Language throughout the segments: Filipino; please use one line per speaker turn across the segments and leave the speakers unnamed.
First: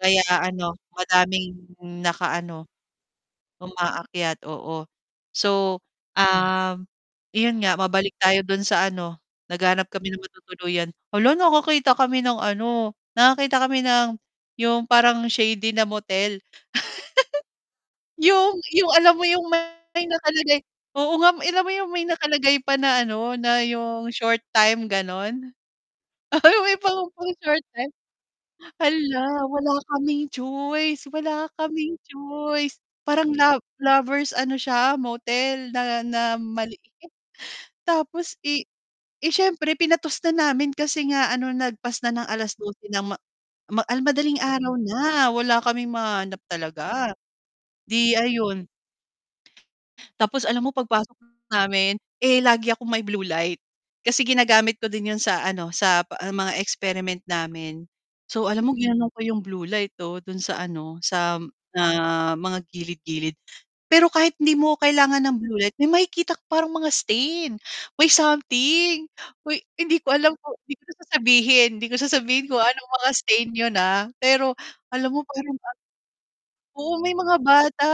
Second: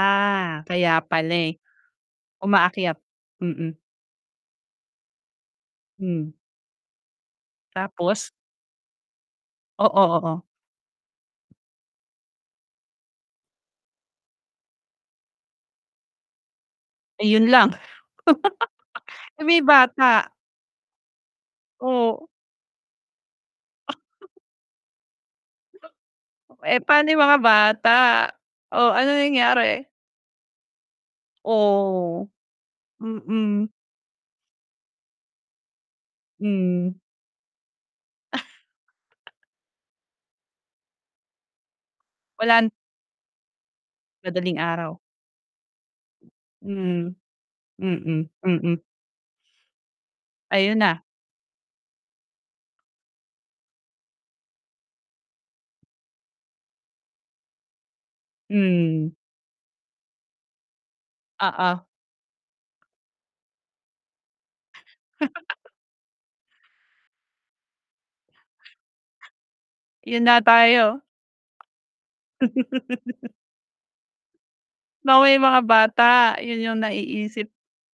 Kaya ano,
kaya pala eh.
madaming naka-ano,
Umaakyat, mm.
umaakyat, oo. So,
Hmm.
um, iyon nga mabalik
Tapos?
tayo dun sa ano, naghahanap
Oo,
kami ng
oo.
matutuluyan. Hala nakakita kami ng ano, nakakita kami ng yung parang shady na motel.
Ayun lang.
Yung yung alam mo
Eh,
yung,
may
may
bata.
nakalagay, oo nga alam mo yung may
Oh.
nakalagay pa na ano na yung short time ganon. May
Eh,
mga
pa'no yung
pang
mga
short time.
bata? Oh, anong
Hala! Wala
nangyari?
kaming choice, wala kaming
Oh,
choice. Parang lo
mm.
lovers ano siya motel na na maliit.
Hmm.
Tapos, eh eh, siyempre pinatos na namin kasi nga ano lagpas na ng
Walan
12:00 ng ma ma al madaling
Madaling
araw
araw.
na, wala kaming mahanap talaga,
Hmm.
'di
Mm,
ayun.
mm.
Tapos, alam mo
Ayun na.
pagpasok namin, eh, lagi akong may blue light. Kasi ginagamit ko din yun sa ano, sa ah mga experiment namin. So, alam mo ginanon
Hmm.
ko yung blue light oh, dun sa ano sa,
Oo.
ah, mga gilid-gilid. Pero kahit hindi mo kailangan ng blue light, may makikita ko parang mga stain, may something. Uy hindi ko
Yun
alam
na
kung hindi ko na
tayo.
sasabihin, hindi ko sasabihin kung anong mga stain yun, ah, pero alam mo
Naku, yung
merong
mga
ah
bata, yun yung
oo may mga
naiisip
bata,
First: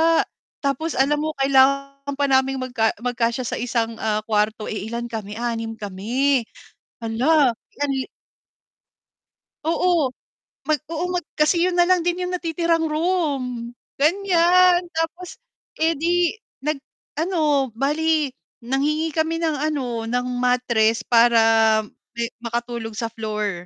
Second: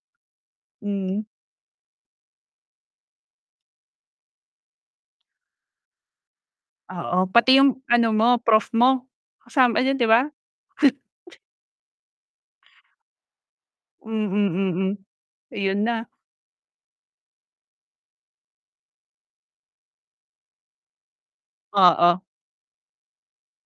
tapos alam
Hmm.
mo kailangan pa naming magka magkasya sa isang, ah, kwarto. Eh, ilan kami, 6 kami.
Oo,
Hala!
pati yung
Lanli
ano mo prof mo, kasam andiyan 'di
Oo,
ba?
mag oo mag kasi yun na lang din yung natitirang room, ganyan.
Mm, mm,
Tapos,
ayun na.
edi nag ano, bale nanghingi kami ng ano ng mattress, para
Oo.
me makatulog sa floor.